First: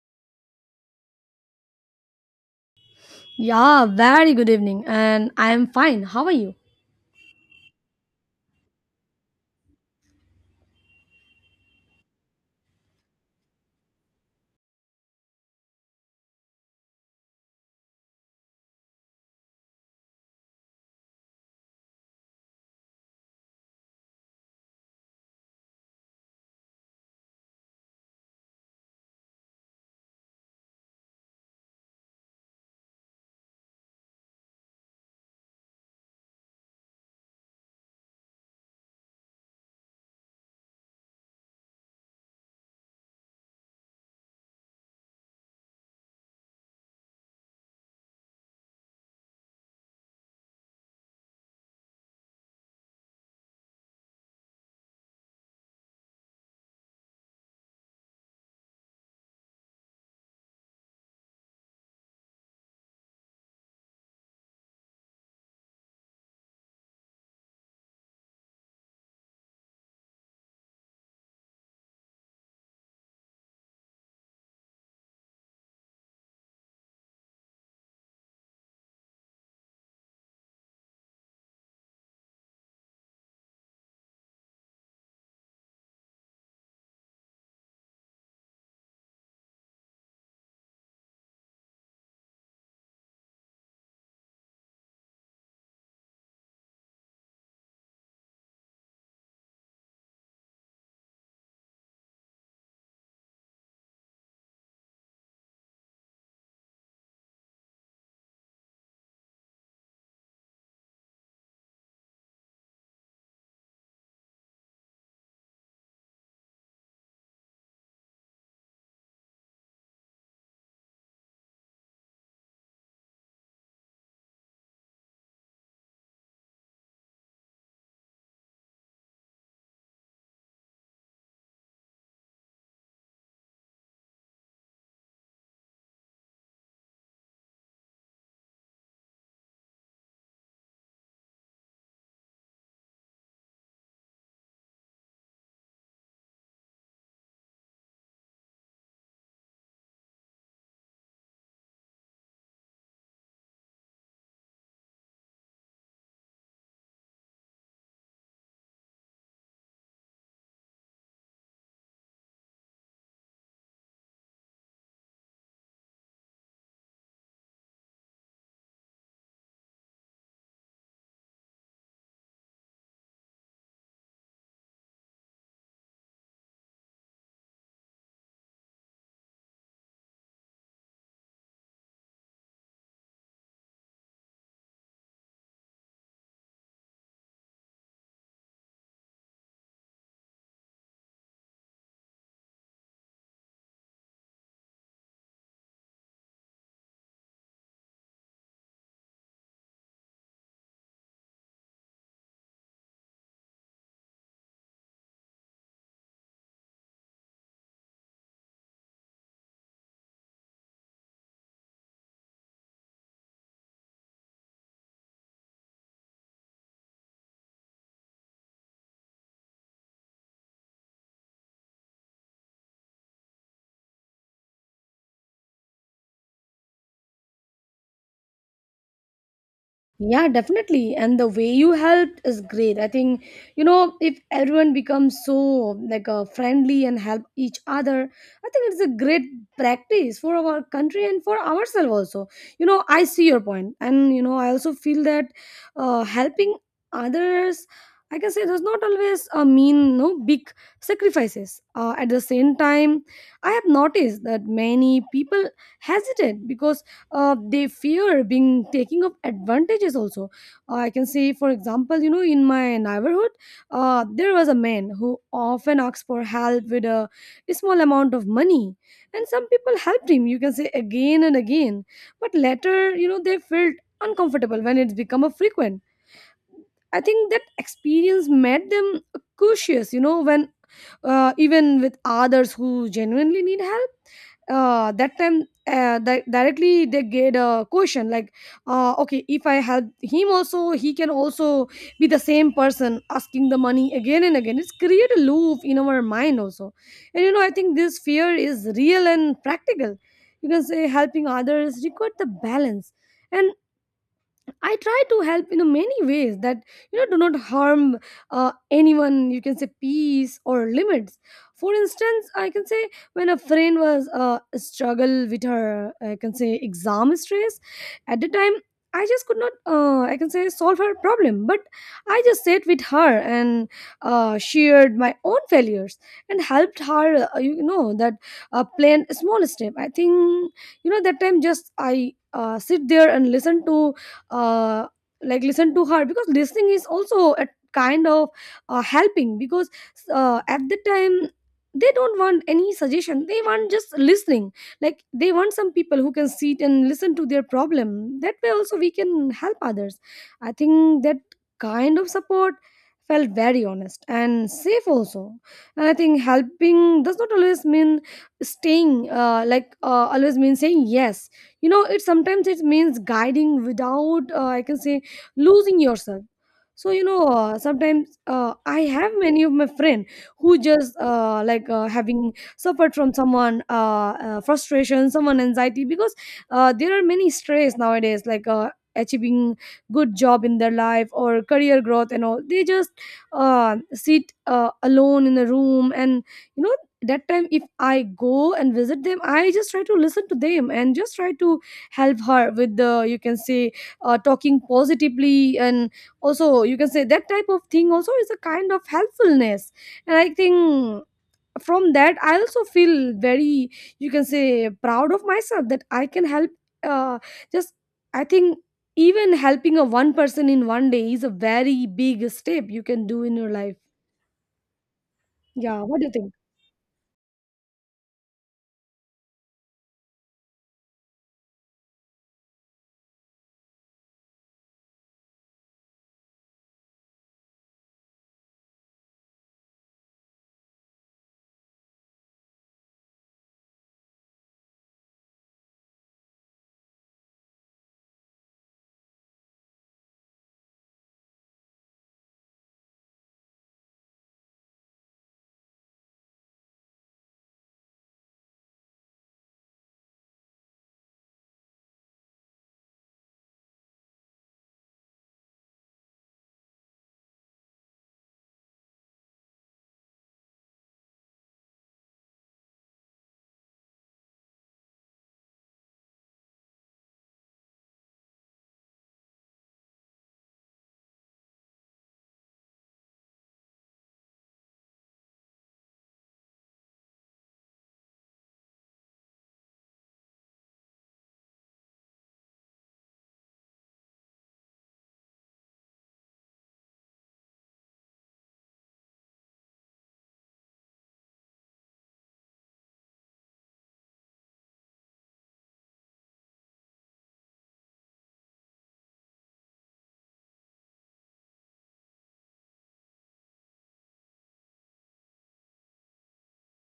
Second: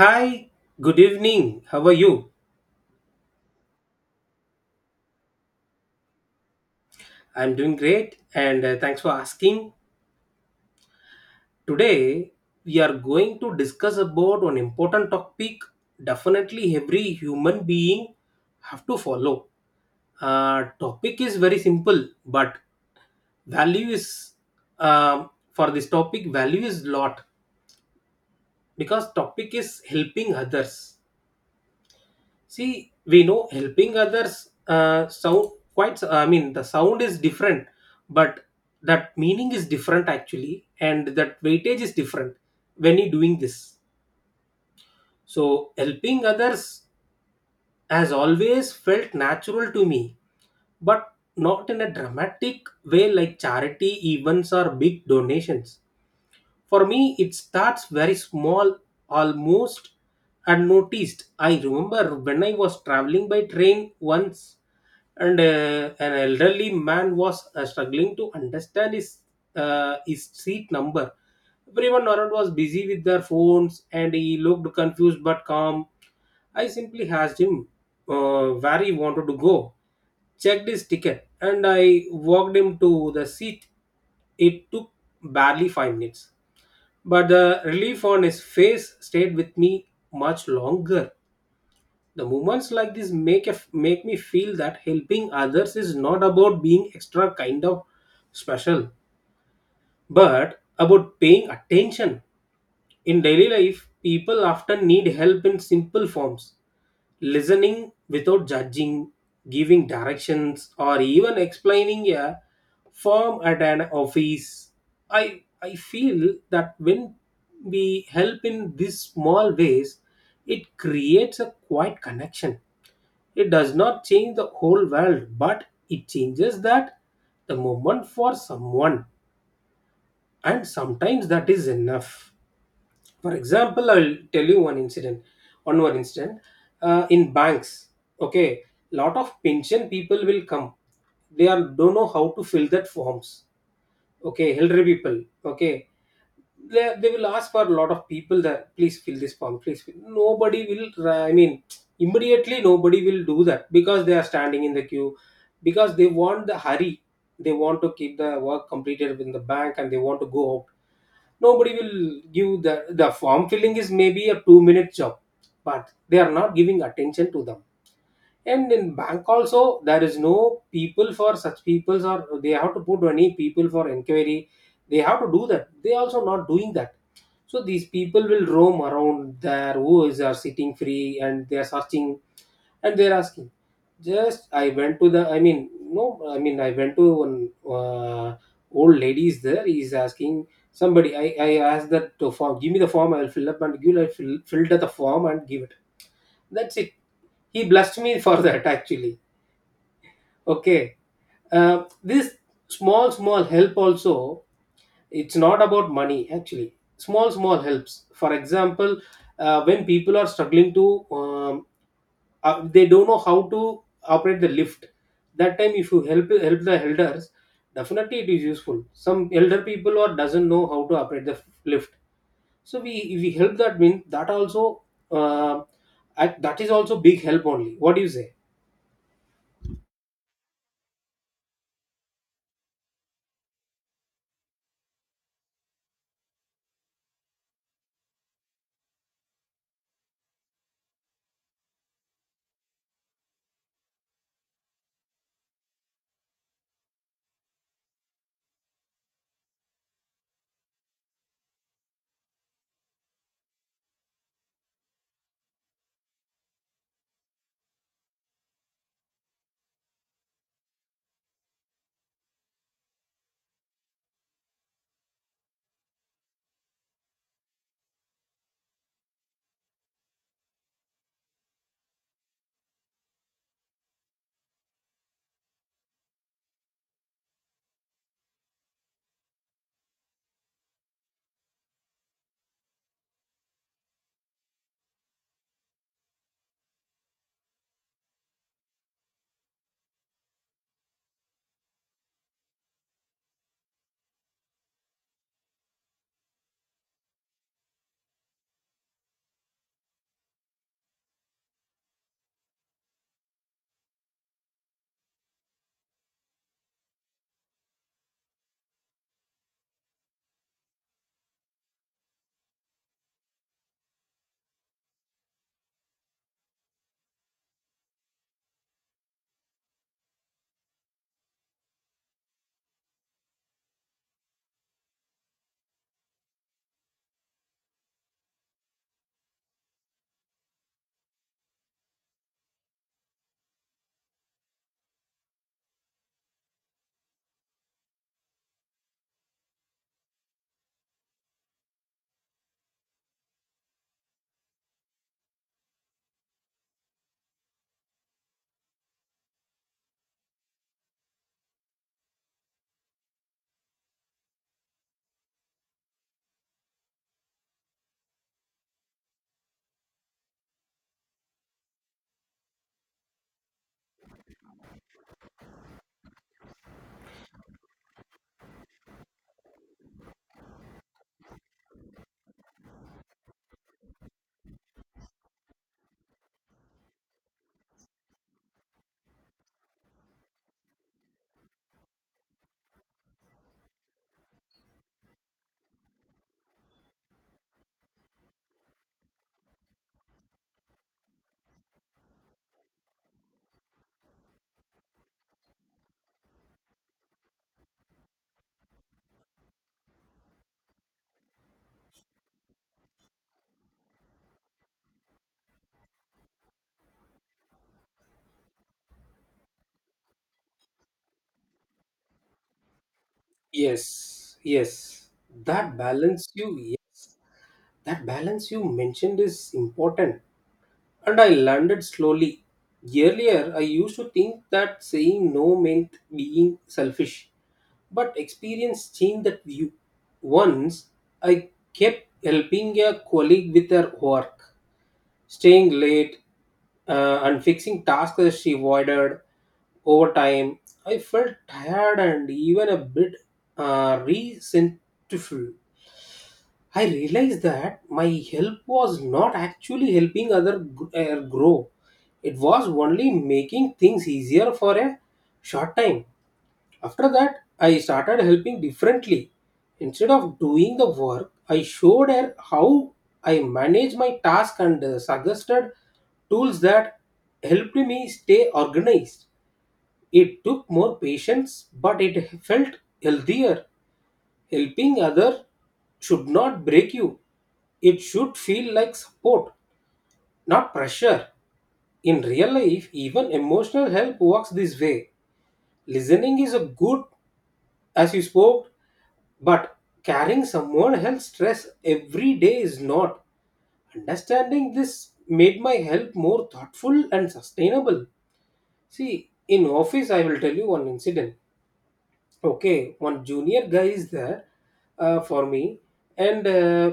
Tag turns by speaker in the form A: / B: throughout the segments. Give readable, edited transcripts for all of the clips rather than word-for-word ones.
A: Hi, good evening. How are you?
B: Yeah, very good evening, and I am fine. How are you?
A: I'm doing great and thanks for asking. Today we are going to discuss about an important topic definitely every human being have to follow. Topic is very simple but value is for this topic value is lot because topic is helping others. See, we know helping others sound quite, I mean, the sound is different, but that meaning is different actually, and that weightage is different when you're doing this. So, helping others has always felt natural to me, but not in a dramatic way like charity events or big donations. For me, it starts very small, almost unnoticed. I remember when I was traveling by train once, and an elderly man was struggling to understand his his seat number. Everyone around was busy with their phones, and he looked confused but calm. I simply asked him where he wanted to go, checked his ticket, and I walked him to the seat. It took barely 5 minutes, but the relief on his face stayed with me much longer. The moments like this make make me feel that helping others is not about being extra kind of special but about paying attention. In daily life, people often need help in simple forms: listening without judging, giving directions, or even explaining a form at an office. I feel that when we help in these small ways, it creates a quiet connection. It does not change the whole world, but it changes that the moment for someone, and sometimes that is enough. For example, I'll tell you one incident, one more incident, in banks. Okay, lot of pension people will come, they are don't know how to fill that forms. Okay, elderly people. Okay, they will ask for a lot of people that please fill this form, please fill. Nobody will immediately nobody will do that because they are standing in the queue, because they want the hurry, they want to keep the work completed in the bank and they want to go out. Nobody will give the form filling is maybe a 2 minute job, but they are not giving attention to them. And in bank also, there is no people for such peoples or they have to put any people for inquiry. They have to do that. They also not doing that. So these people will roam around there who is are sitting free and they are searching and they're asking. Just I went to the, I mean no, I mean I went to one old lady is there. He is asking somebody. I asked that to form. Give me the form. I'll fill up and give. I filled up the form and give it. That's it. He blessed me for that actually. Okay. This small, small help also, it's not about money actually. Small, small helps. For example, when people are struggling to, they don't know how to operate the lift. That time, if you help the elders, definitely it is useful. Some elder people or doesn't know how to operate the lift. So we if we help that means that also uh, that is also big help only. What do you say?
B: Yeah, definitely. And the way you helped is great. I think, you know, if everyone becomes so like friendly and help each other, I think it's a great practice for our country and for ourselves also. You know, I see your point. And, you know, I also feel that helping others, I can say, does not always mean, no, big sacrifices. At the same time, I have noticed that many people hesitate because they fear being taking of advantages also. I can say, for example, you know, in my neighborhood there was a man who often asked for help with a small amount of money, and some people helped him, you can say, again and again, but later, you know, they felt uncomfortable when it's become a frequent. I think that experience made them cautious, you know, when even with others who genuinely need help, that time, directly they get a question like, okay, if I help him also, he can also be the same person asking the money again and again. It's create a loop in our mind also. And you know, I think this fear is real and practical. You can say helping others require the balance, and I try to help in many ways that, you know, do not harm anyone. You can say peace or limits. For instance, I can say when a friend was struggle with her, I can say exam stress. At the time, I just could not. I can say solve her problem, but I just sat with her and shared my own failures and helped her. You know, that plan a small step. I think, you know, that time, just I sit there and listen to uh, listen to her, because listening is also a kind of helping, because at the time, they don't want any suggestion, they want just listening, like they want some people who can sit and listen to their problem. That way also we can help others. I think that kind of support felt very honest and safe also. And I think helping does not always mean staying always mean saying yes. You know, it sometimes it means guiding without, I can say, losing yourself. So you know, sometimes I have many of my friend who just, having suffered from someone frustration, someone anxiety, because there are many stress nowadays, like achieving good job in their life or career growth and all. They just sit alone in a room, and you know, that time if I go and visit them, I just try to listen to them and just try to help her with the, you can say, talking positively. And also, you can say that type of thing also is a kind of helpfulness. And I think from that, I also feel very, you can say, proud of myself that I can help. Uh, just I think even helping a one person in one day is a very big step you can do in your life.
A: Yes, yes. That
B: Yeah, what do you
A: balance
B: think?
A: you That balance you mentioned is important, and I learned it slowly. Earlier, I used to think that saying no meant being selfish, but experience changed that view. Once, I kept helping a colleague with her work, staying late, and fixing tasks that she avoided over time. I felt tired and even a bit resentful. I realized that my help was not actually helping other grow. It was only making things easier for a short time. After that, I started helping differently. Instead of doing the work, I showed her how I manage my task and suggested tools that helped me stay organized. It took more patience, but it felt healthier. Helping other should not break you. It should feel like support, not pressure. In real life, even emotional help works this way. Listening is a good, as you spoke, but carrying someone else's stress every day is not. Understanding this made my help more thoughtful and sustainable. See, in office I will tell you one incident. Okay, one junior guy is there for me, and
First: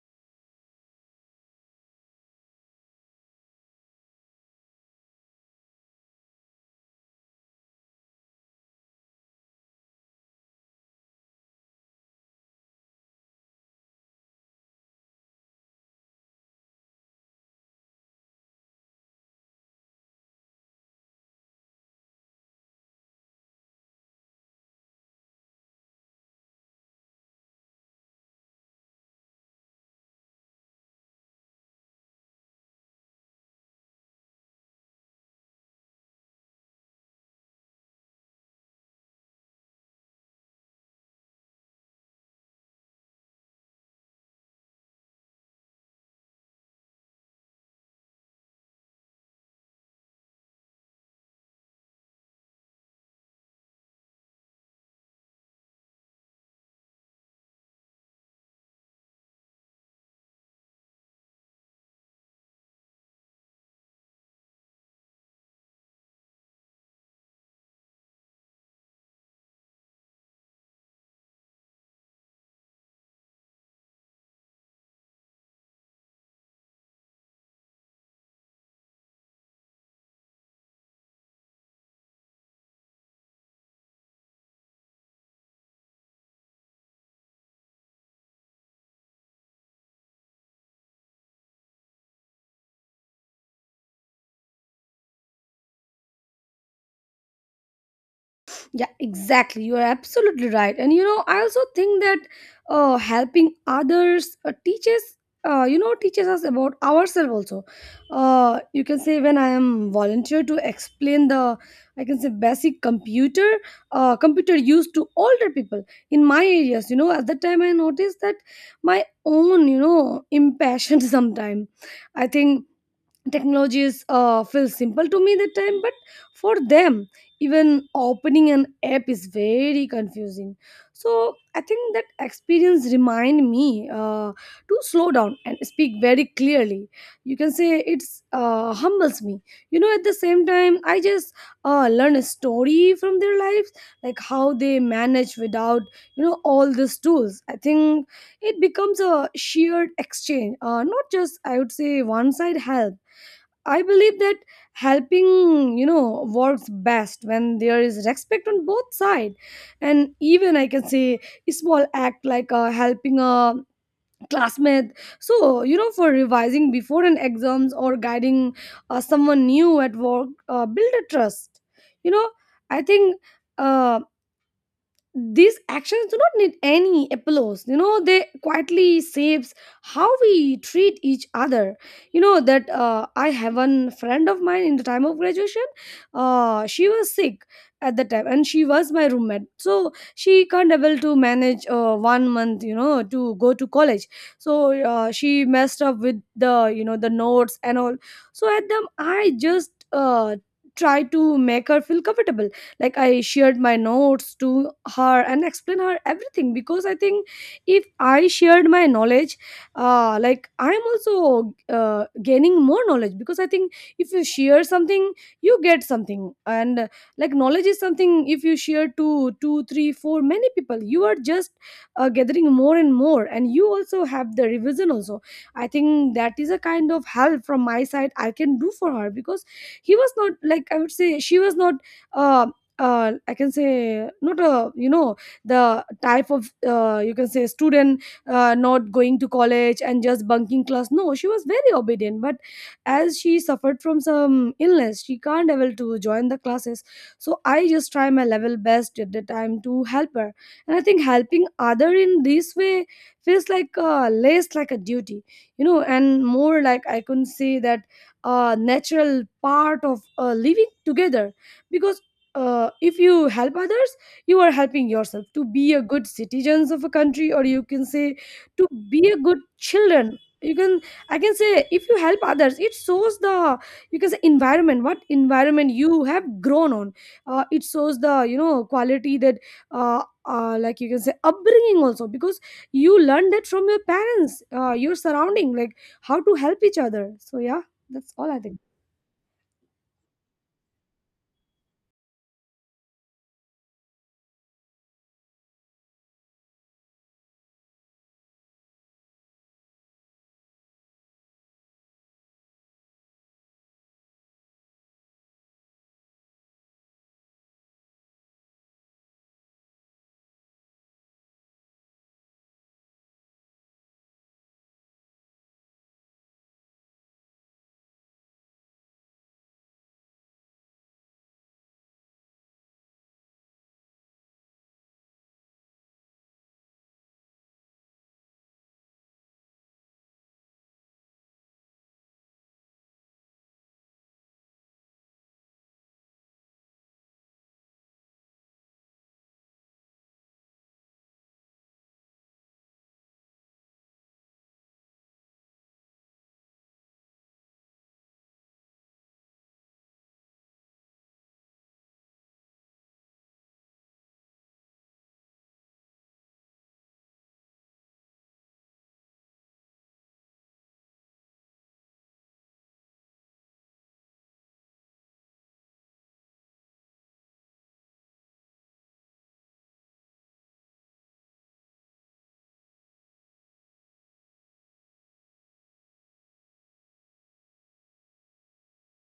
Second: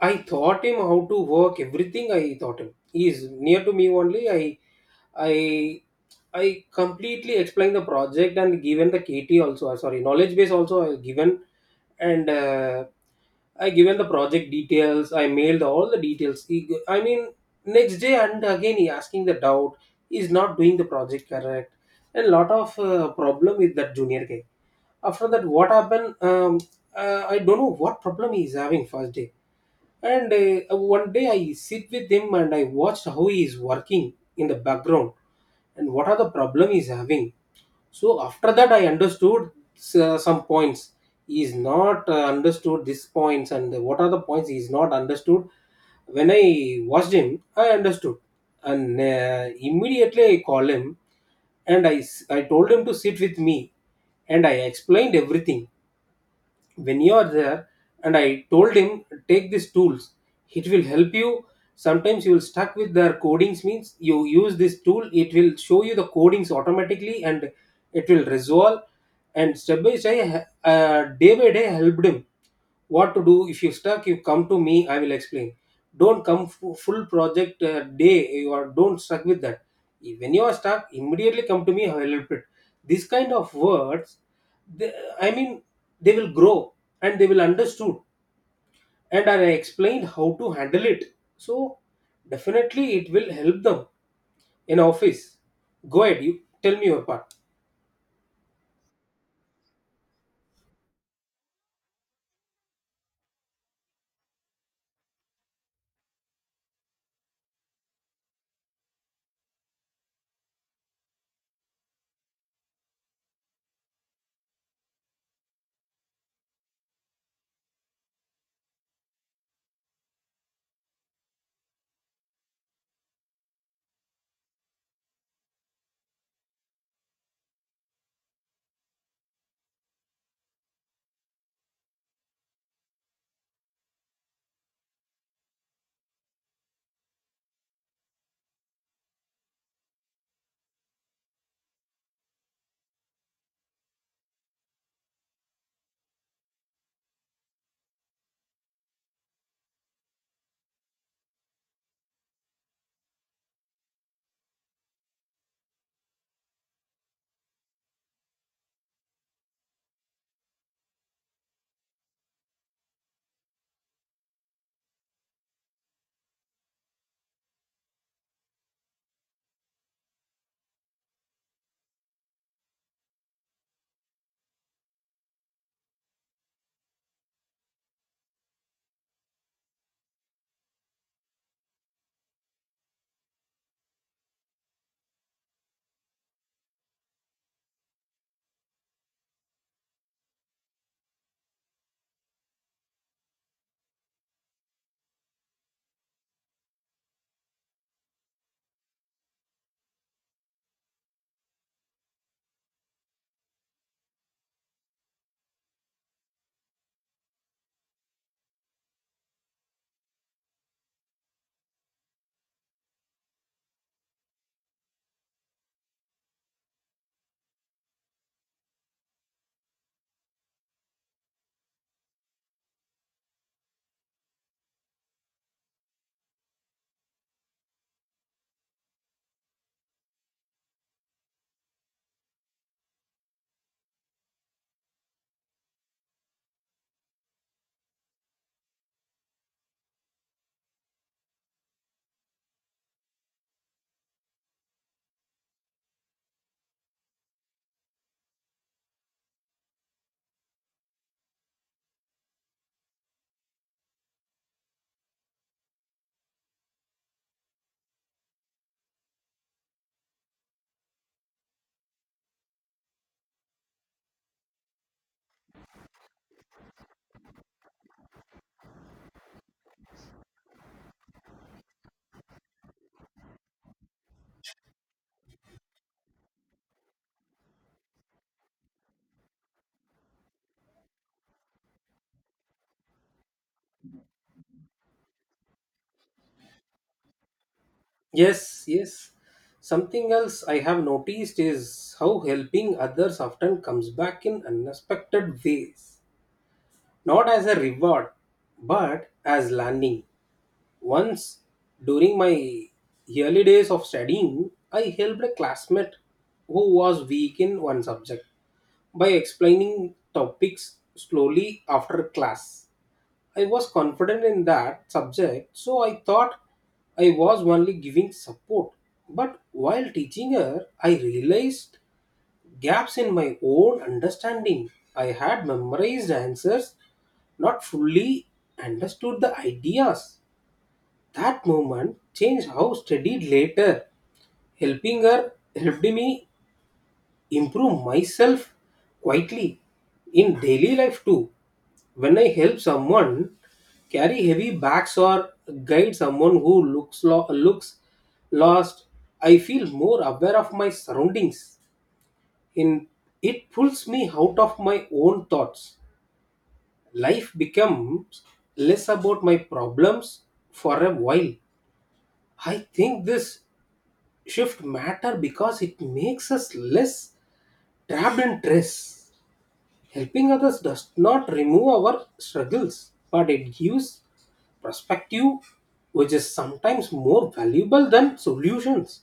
A: I taught him how to work, everything I taught him. He is near to me only. I i i completely explained the project and given the KT also, sorry, knowledge base also I given. And I given the project details, I mailed all the details. He, g- I mean next day and again he asking the doubt, he's not doing the project correct, and lot of problem with that junior guy. After that, what happened? I don't know what problem he is having first day. And one day I sit with him and I watched how he is working in the background and what are the problem he's having. So after that I understood some points he is not understood these points, and what are the points he is not understood, when I watched him I understood. And immediately I called him and I told him to sit with me and I explained everything. When you are there, and I told him take these tools, it will help you. Sometimes you will stuck with their codings means you use this tool, it will show you the codings automatically and it will resolve. And step by step, day by day I helped him, what to do if you stuck you come to me, I will explain. Don't come full project day you are don't stuck with that. When you are stuck, immediately come to me, I will help it. This kind of words, they, I mean, they will grow and they will understood, and are explained how to handle it. So definitely it will help them in office. Go ahead, you tell me your part.
B: Yeah, exactly. You are absolutely right. And you know, I also think that helping others teaches, you know, teaches us about ourselves also. You can say when I am volunteer to explain the, I can say, basic computer, computer use to older people in my areas. You know, at that time I noticed that my own, you know, impassioned sometime. I think technology is feels simple to me that time, but for them, even opening an app is very confusing. So I think that experience remind me to slow down and speak very clearly, you can say. It's humbles me. You know, at the same time, I just learn a story from their lives, like how they manage without, you know, all these tools. I think it becomes a shared exchange, not just, I would say, one side help. I believe that helping, you know, works best when there is respect on both sides. And even, I can say, a small act like helping a classmate. So, you know, for revising before an exams, or guiding someone new at work, build a trust. You know, I think. Uh, these actions do not need any applause. You know, they quietly shapes how we treat each other. You know that, I have one friend of mine in the time of graduation. She was sick at the time, and she was my roommate, so she can't able to manage one month, you know, to go to college. So she messed up with the, you know, the notes and all. So at them, I just try to make her feel comfortable. Like, I shared my notes to her and explained her everything, because I think if I shared my knowledge, I'm also gaining more knowledge, because I think if you share something, you get something. And knowledge is something. If you share to two three four many people, you are just gathering more and more, and you also have the revision also. I think that is a kind of help from my side I can do for her, because he was not, like, I would say, she was not, um I can say, not a, you know, the type of, you can say, student, not going to college and just bunking class. No, she was very obedient, but as she suffered from some illness, she can't able to join the classes. So I just try my level best at the time to help her, and I think helping other in this way feels like, less like a duty, you know, and more like, I can say, that a natural part of living together. Because if you help others, you are helping yourself to be a good citizens of a country, or you can say, to be a good children. You can, I can say, if you help others, it shows the, you can say, environment, what environment you have grown on. It shows the, you know, quality that, you can say upbringing also, because you learned that from your parents, your surrounding, like how to help each other. So yeah, that's all I think.
A: Yes, yes. Something else I have noticed is how helping others often comes back in unexpected ways, not as a reward, but as learning. Once, during my early days of studying, I helped a classmate who was weak in one subject by explaining topics slowly after class. I was confident in that subject, so I thought I was only giving support. But while teaching her, I realized gaps in my own understanding. I had memorized answers, not fully understood the ideas. That moment changed how I studied later. Helping her helped me improve myself quietly. In daily life too, when I help someone carry heavy bags or guide someone who looks lost, I feel more aware of my surroundings. In It pulls me out of my own thoughts. Life becomes less about my problems for a while. I think this shift matter because it makes us less trapped in stress. Helping others does not remove our struggles, but it gives perspective, which is sometimes more valuable than solutions.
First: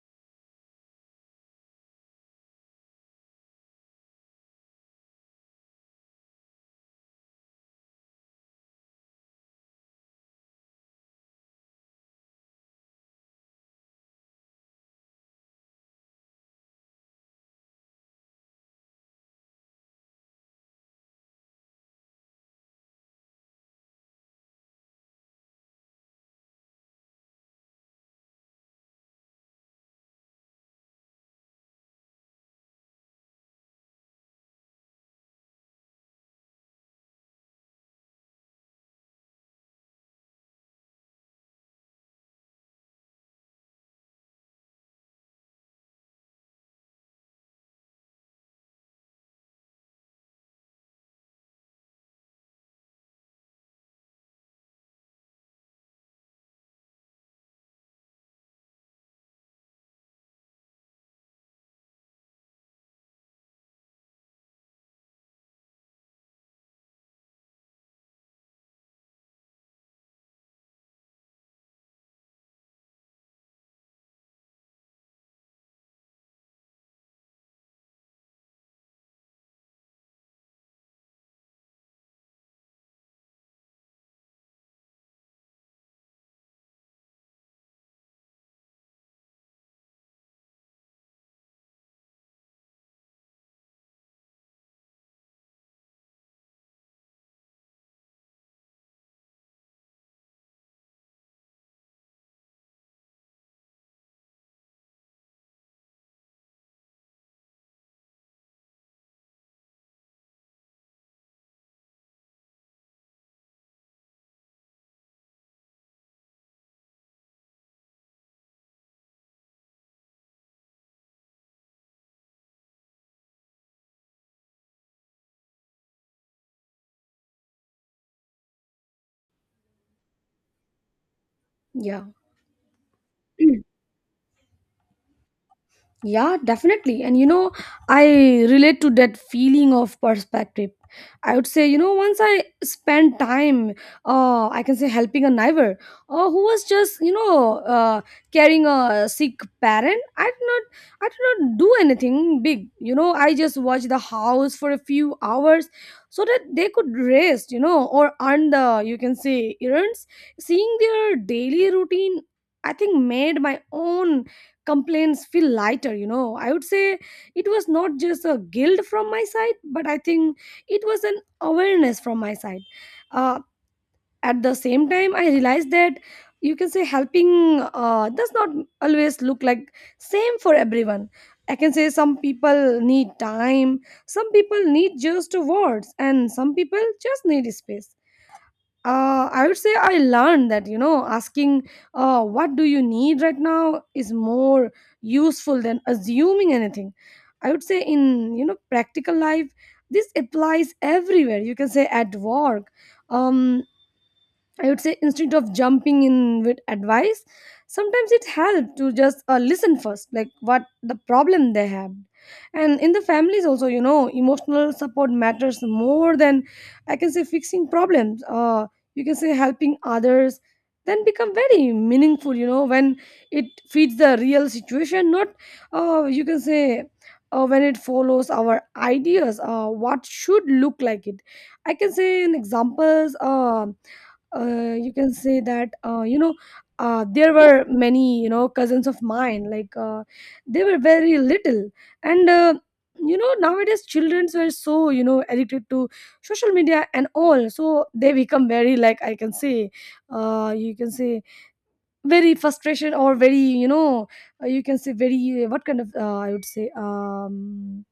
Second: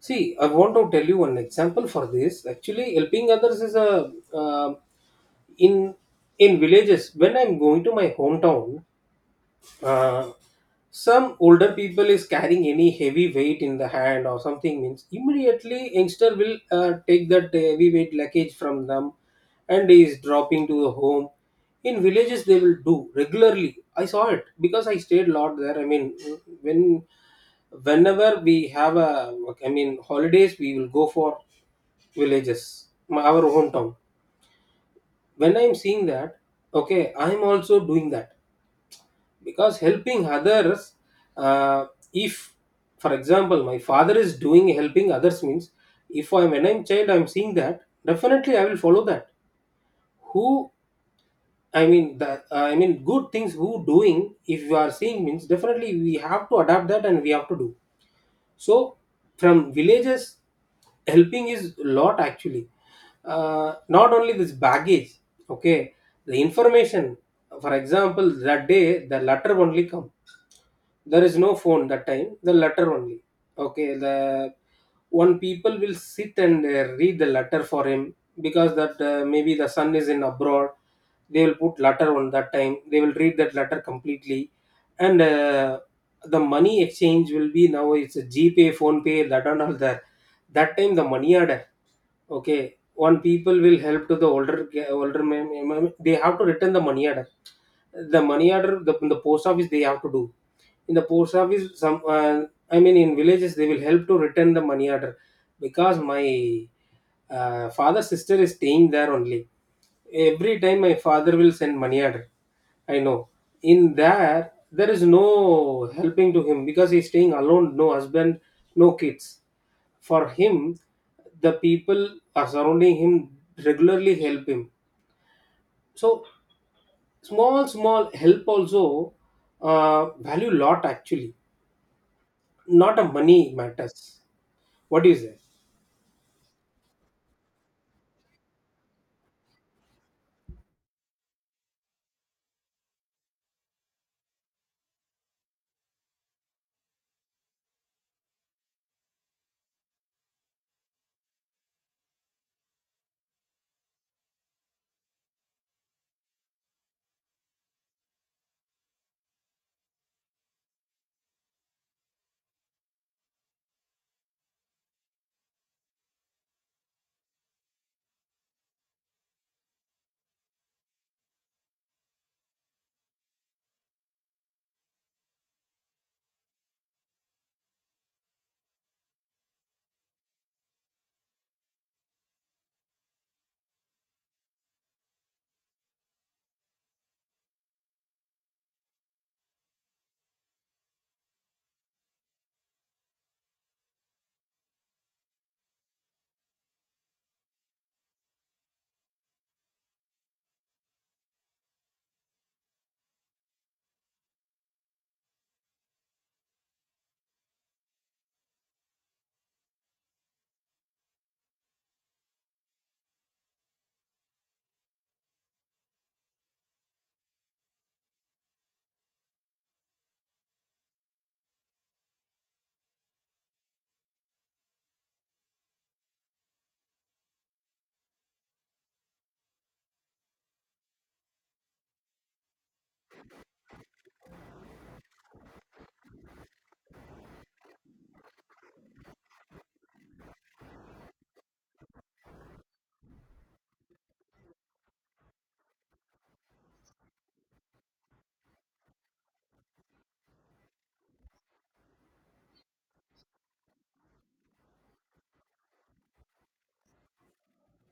A: See, I want to tell you one example for this. Actually, helping others is a, in in villages, when I'm going to my hometown, uh, some older people is carrying any heavy weight in the hand or something means immediately youngster will take that heavy weight luggage from them and is dropping to the home. In villages they will do regularly, I saw it because I stayed a lot there, I mean when whenever we have a, I mean holidays, we will go for villages, our hometown. When I'm seeing that, okay, I'm also doing that, because helping others, uh, if for example my father is doing helping others means, if I'm when I'm child I'm seeing that, definitely I will follow that. Who i mean that uh, i mean good things who doing if you are seeing means definitely we have to adapt that and we have to do. So from villages, helping is lot actually, not only this baggage. Okay, the information, for example, that day the letter only comes, there is no phone that time, the letter only. Okay, the one people will sit and read the letter for him, because that maybe the son is in abroad. They will put letter on, that time they will read that letter completely. And the money exchange will be, now it's a GPay, phone pay that and all there, that time the money order. Okay, one people will help to the older they have to return the money order. The money order in the post office they have to do. In the post office, some in villages they will help to return the money order because my father sister is staying there only. Every time my father will send money order. I know. In there, there is no helping to him because he's staying alone, no husband, no kids for him, the people are surrounding him, regularly help him. So small small help also value lot actually,
B: Yeah.
A: not a money matters. What do you say?
B: Yeah, definitely. And you know, I relate to that feeling of perspective. I would say, you know, once I spent time, I can say, helping a neighbor who was just, you know, carrying a sick parent. I did not do anything big. You know, I just watched the house for a few hours so that they could rest, you know, or earn the, you can say, errands. Seeing their daily routine, I think, made my own complaints feel lighter. You know, I would say it was not just a guilt from my side, but I think it was an awareness from my side. uh, at the same time, I realized that, you can say, helping does not always look like same for everyone. I can say, some people need time, some people need just words, and some people just need space. I would say I learned that, you know, asking, what do you need right now, is more useful than assuming anything. I would say in, you know, practical life, this applies everywhere. You can say at work. Um, I would say instead of jumping in with advice, sometimes it helps to just listen first, like what the problem they have. And in the families also, you know, emotional support matters more than, I can say, fixing problems. You can say helping others then become very meaningful, you know, when it feeds the real situation, not you can say when it follows our ideas, what should look like it. I can say in examples. You can say that, there were many, cousins of mine, like, they were very little. And nowadays childrens were so, addicted to social media and all, so they become very, like, I can say, you can say, very frustration or very, you can say very, what kind of, I would say,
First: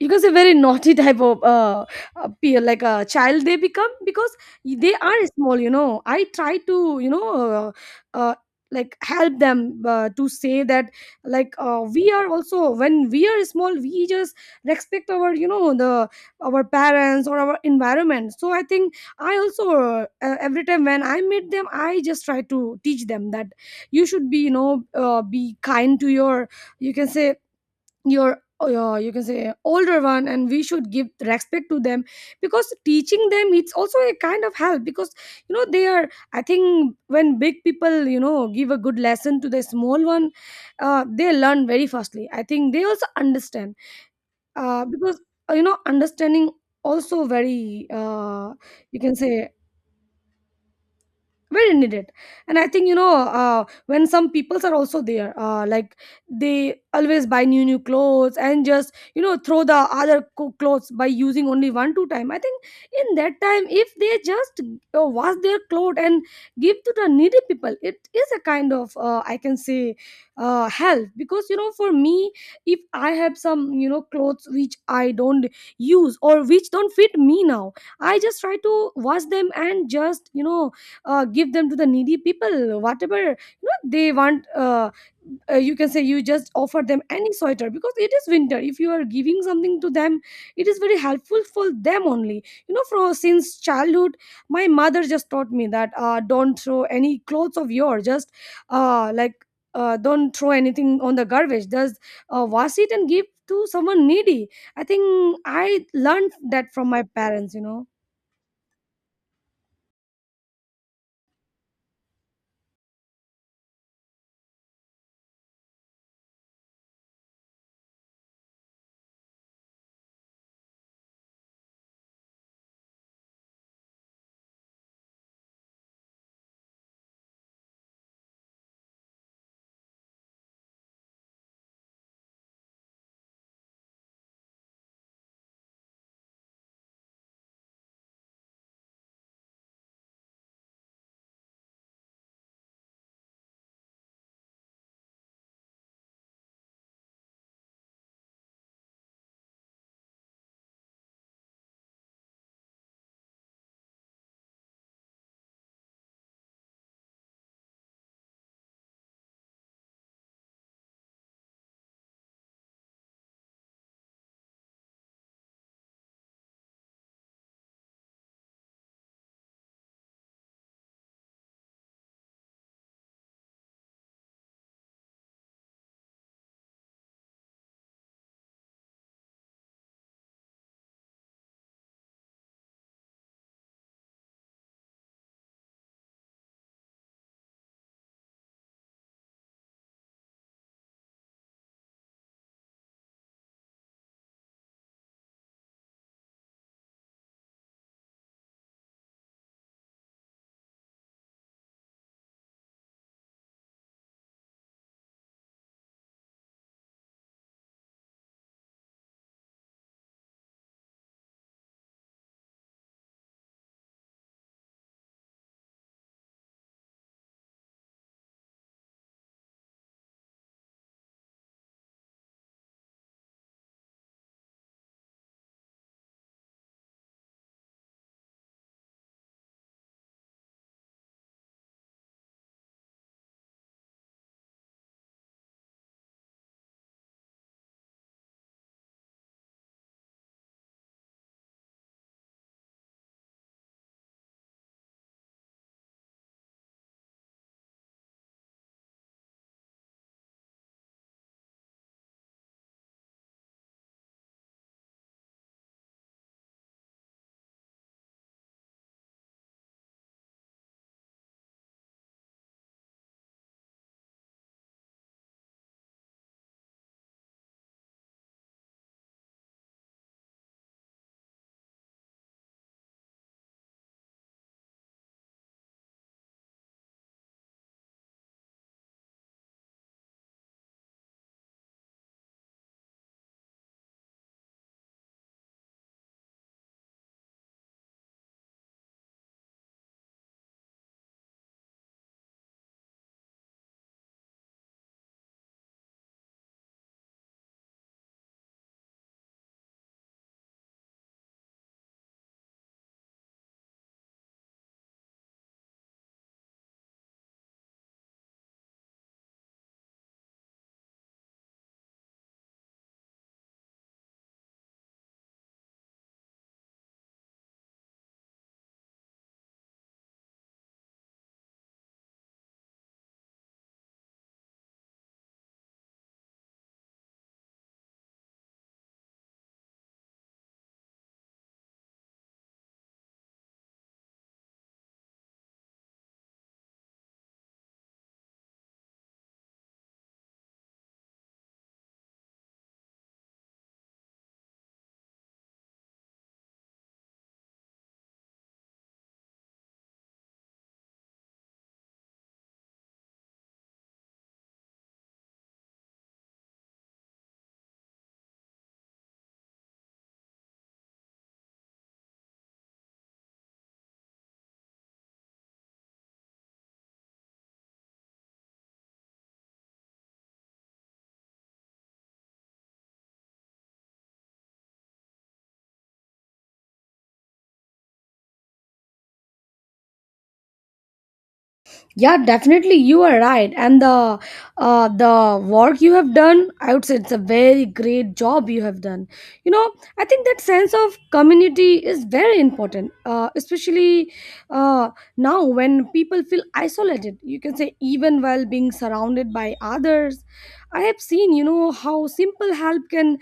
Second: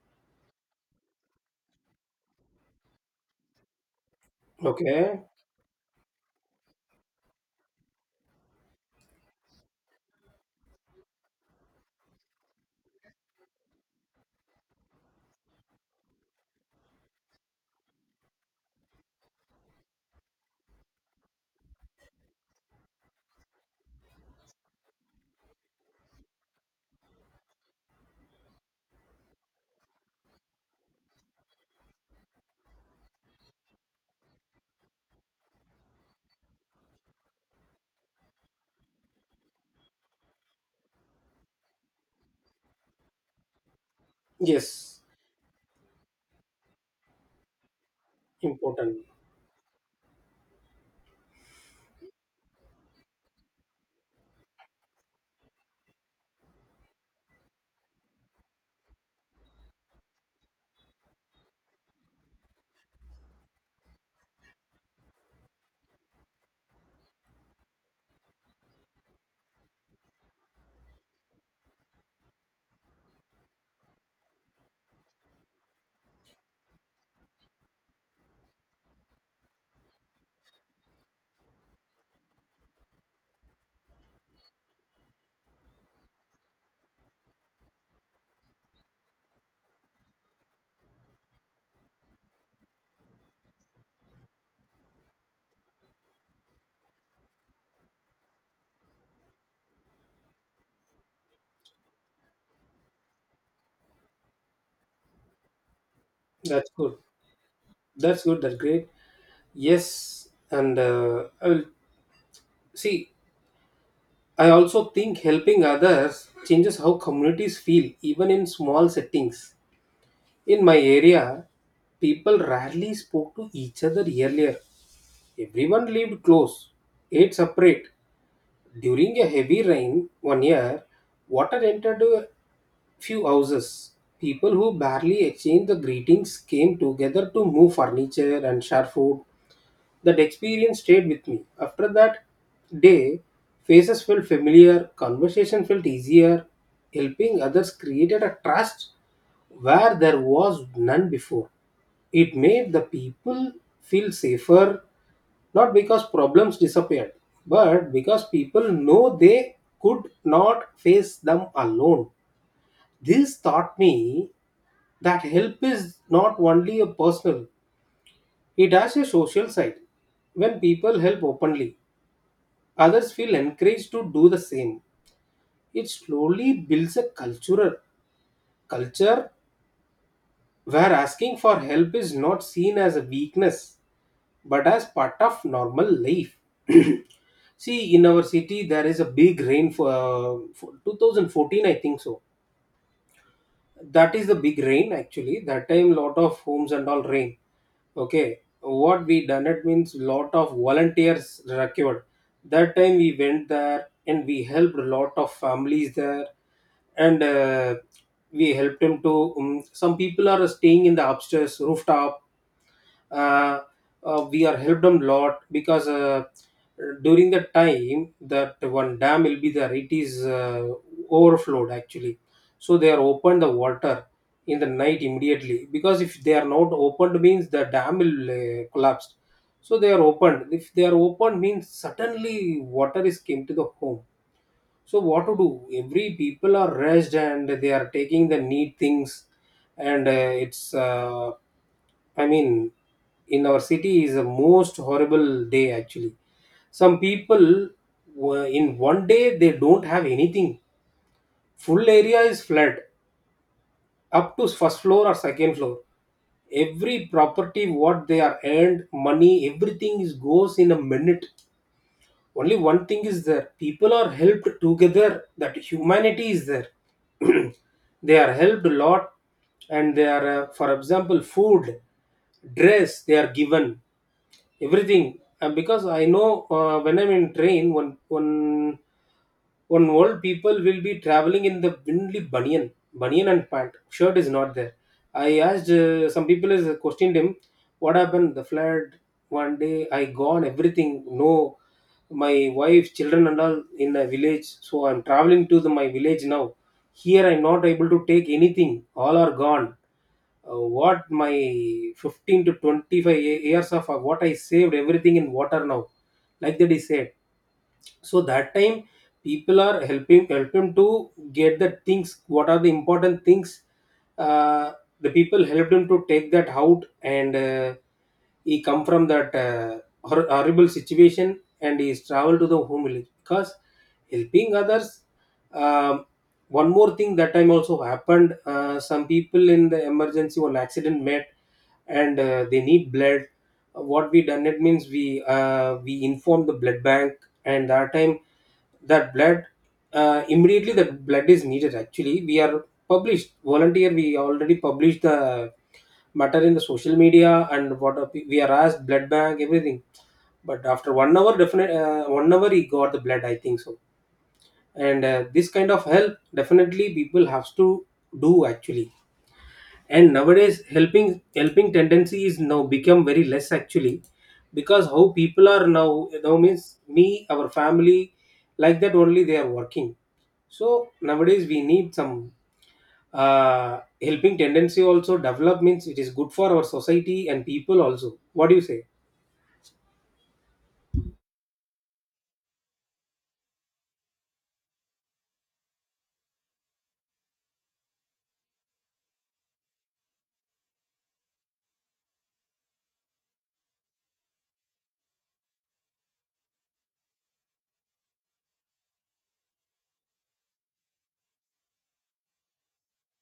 B: you can say very naughty type of, peer, like a child, they become. Because they
A: Okay.
B: are small, I try to, uh, like help them, to say that, like, we are also, when we are small, we just respect our, the our parents or our environment. So I think I also, every time when I meet them, I just try to teach them that you should be, be kind to your, you can say, your, yeah, you can say older one, and we should give respect to them, because teaching them, it's also a kind of help. Because they are, I think, when big people, give a good lesson to the small one, they learn very fastly. I think they also understand,
A: Yes,
B: because, understanding also very, you
A: important.
B: can say very needed. And I think, when some peoples are also there, like, they always buy new new clothes and just, throw the other clothes by using only one two time, I think. In that time, if they just, wash their clothes and give to the needy people, it is a kind of, I can say, help. Because, for me, if I have some, clothes which I don't use or which don't fit me now, I just try to wash them and just, give them to the needy people, whatever they want. You can say you just offer them any sweater because it is winter. If you are giving something to them, it is very helpful for them only. From since childhood, my mother just taught me that, don't throw any clothes of yours, just, like, don't throw anything on the garbage, just, wash it and give to someone needy. I think I learned
A: That's
B: that from
A: good.
B: my parents.
A: That's good, that's great. Yes, and I will see. I also think helping others changes how communities feel even in small settings. In my area, people rarely spoke to each other earlier. Everyone lived close, ate separate. During a heavy rain one year, water entered a few houses. People who barely exchanged the greetings came together to move furniture and share food. That experience stayed with me. After that day, faces felt familiar, conversation felt easier, helping others created a trust where there was none before. It made the people feel safer, not because problems disappeared, but because people know they could not face them alone. This taught me that help is not only a personal, it has a social side. When people help openly, others feel encouraged to do the same. It slowly builds a cultural culture where asking for help is not seen as a weakness but as part of normal life. See, in our city, there is a big rain for 2014, I think so. That is the big rain actually. That time, lot of homes and all rain. Okay, what we done it means lot of volunteers required. That time we went there and we helped a lot of families there, and we helped them to. Some people are staying in the upstairs rooftop. uh, we are helped a lot because during the time that one dam will be there, it is overflowed actually. So they are opened the water in the night immediately, because if they are not opened means the dam will collapse. So they are opened. If they are opened means suddenly water is came to the home. So what to do? Every people are rushed and they are taking the neat things, and it's. I mean, in our city is a most horrible day actually. Some people in one day they don't have anything. Full area is flood up to first floor or second floor. Every property what they are earned money everything is goes in a minute. Only one thing is there, people are helped together, that humanity is there. They are helped a lot, and they are for example food, dress they are given, everything. And because I know, when I'm in train, one old people will be traveling in the only bunian, bunian and pant. Shirt is not there. I asked some people, is questioned him, what happened? The flood. One day I gone everything. No, my wife, children and all in a village. So I'm traveling to the, my village now. Here I'm not able to take anything. All are gone. What my 15 to 25 years of what I saved everything in water now, like that he said. So that time people are helping, help him to get the things, what are the important things. uh, the people helped him to take that out, and he come from that horrible situation and he's traveled to the home village because helping others. Um, one more thing that time also happened. Some people in the emergency one accident met, and they need blood. What we done it means we inform the blood bank. And that time that blood, immediately the blood is needed actually. We are published volunteer, we already published the matter in the social media, and what are we are asked blood bank everything. But after 1 hour, definite 1 hour he got the blood I think so. And this kind of help definitely people have to do actually. And nowadays helping tendency is now become very less actually, because how people are now, means me our family, like that only they are working. So nowadays we need some helping tendency also develop means it is good for our society and people also. What do you say?
B: Yeah, definitely, you are right. And the, the work you have done, I would say it's a very great job you have done. You know, I think that sense of community is very important, especially, uh, now when people feel isolated. You can say even while being surrounded by others. I have seen, you know, how simple help can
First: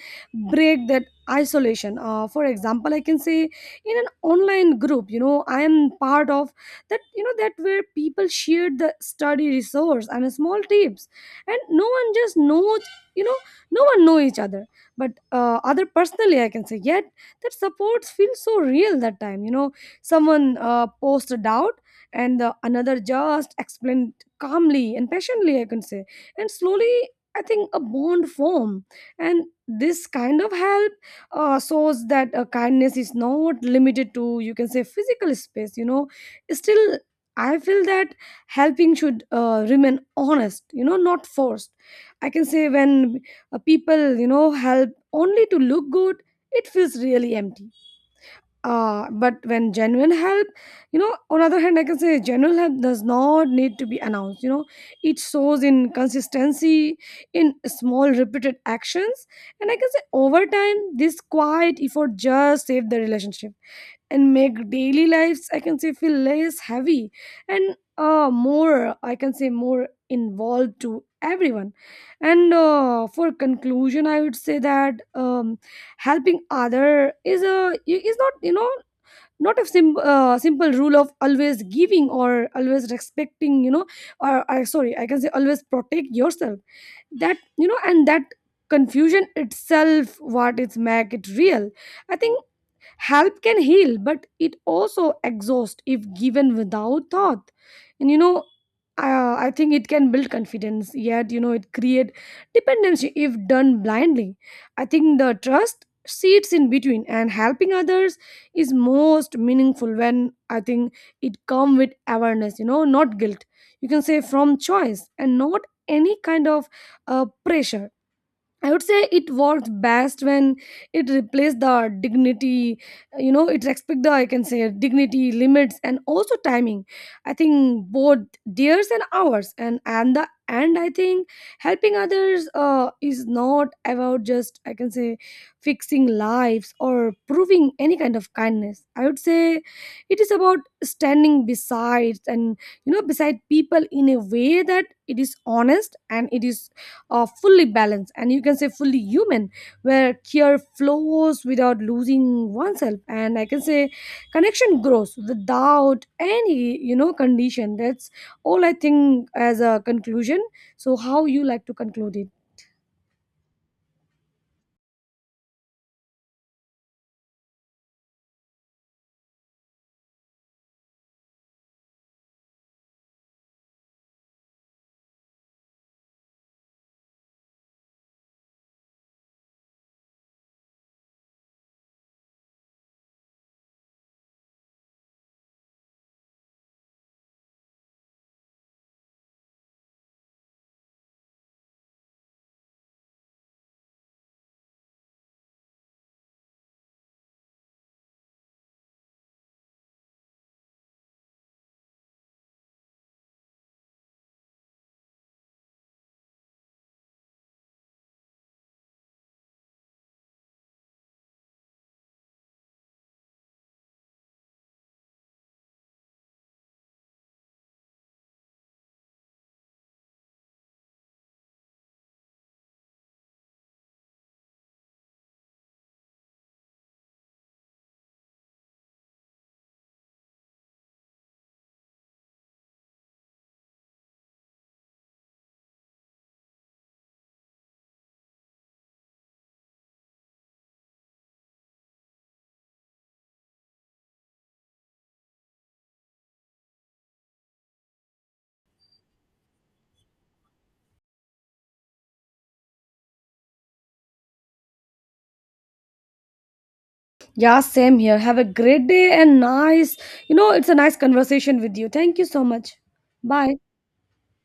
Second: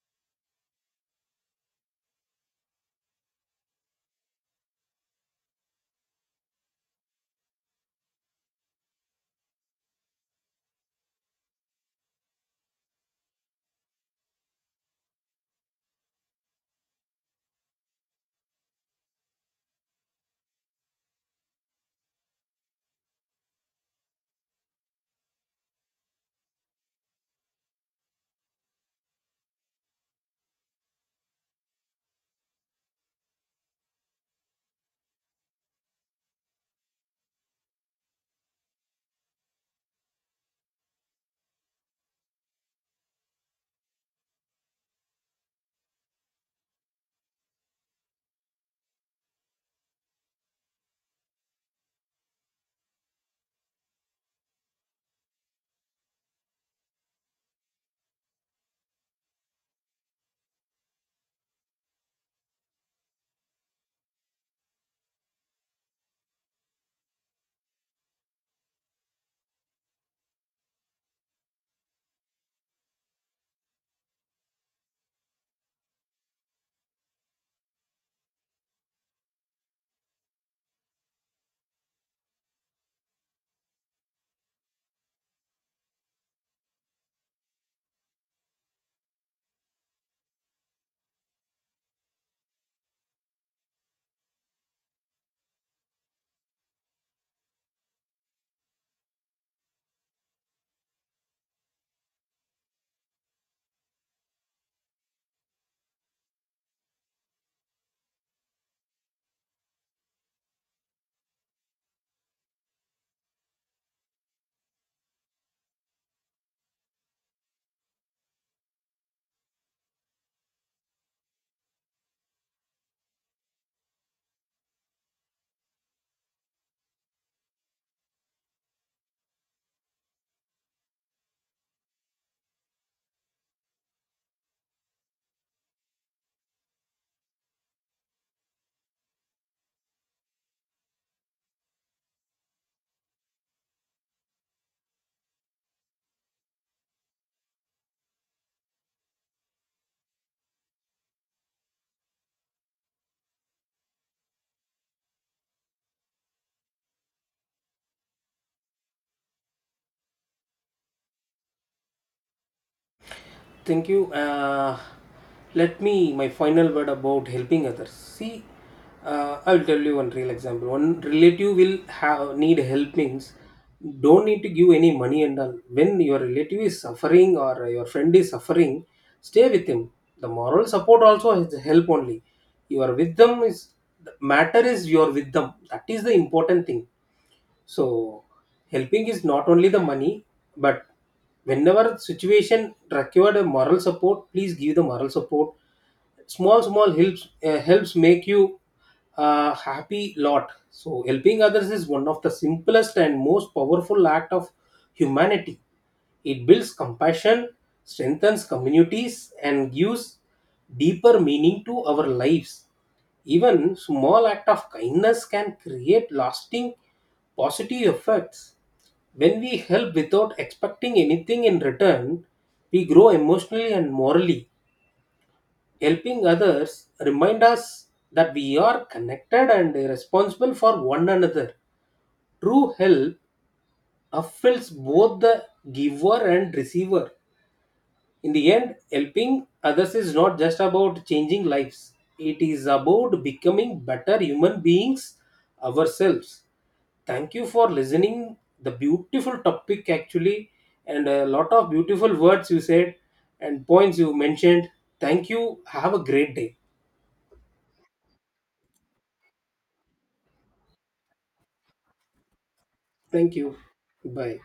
B: break that isolation. For example, I can say, in an online group, you know, I am part of that, that where people shared the study resource and small tips, and no one just knows, no one know each other. But, other personally, I can say, yet that supports feel so real. That time, someone, posts a doubt, and the, another just explained calmly and patiently, I can say, and slowly I think a bond form. And this kind of help, shows that, kindness is not limited to, you can say, physical space. Still, I feel that helping should, remain honest, you know, not forced. I can say when, people, you know, help only to look good, it feels really empty. But when genuine help, you know, on other hand, I can say genuine help does not need to be announced. You know, it shows in consistency, in small repeated actions, and I can say over time, this quiet effort just saved the relationship and make daily lives, I can say, feel less heavy and, more, I can say, more involved to everyone. And, for conclusion, I would say that, helping other is a is not, not a simple rule of always giving or always respecting, or I, sorry, I can say always protect yourself. That, and that confusion itself, what it's make it real, I think. Help can heal, but it also exhausts if given without thought. And, you know, I think it can build confidence, yet, you know, it create dependency if done blindly. I think the trust sits in between, and helping others is most meaningful when, I think, it come with awareness, you know, not guilt. You can say from choice and not any kind of, pressure. I would say it worked best when it replaced the dignity, you know, it respect the, I can say, dignity limits and also timing. I think both theirs and ours, and the, and I think helping others, is not about just, I can say, fixing lives or proving any kind of kindness. I would say it is about standing beside and, beside people in a way that it is honest and it is, fully balanced and, you can say, fully human, where care flows without losing oneself, and I can say connection grows without any, condition. That's all, I think, as a conclusion. So how you like to conclude it?
A: Thank you. Let me my final word about helping others. See, I'll tell you one real example. One relative will have need help means don't need to give any money and all. When your relative is suffering or your friend is suffering, stay with him. The moral support also is help only. You are with them, is the matter, is you are with them, that is the important thing. So helping is not only the money, but whenever situation required a moral support, please give the moral support. Small small helps helps make you a happy lot. So helping others is one of the simplest and most powerful act of humanity. It builds compassion, strengthens communities, and gives deeper meaning to our lives. Even small act of kindness can create lasting positive effects. When we help without expecting anything in return, we grow emotionally and morally. Helping others remind us that we are connected and responsible for one another. True help fulfills both the giver and receiver. In the end, helping others is not just about changing lives, it is about becoming better human beings ourselves. Thank you for listening. The beautiful topic, actually, and a lot of beautiful words you said and points you mentioned. Thank you. Have a great day.
B: Yeah, same here, have a great day. And nice, you know, it's a nice conversation with you. Thank you so much.
A: Thank
B: Bye.
A: you. Bye.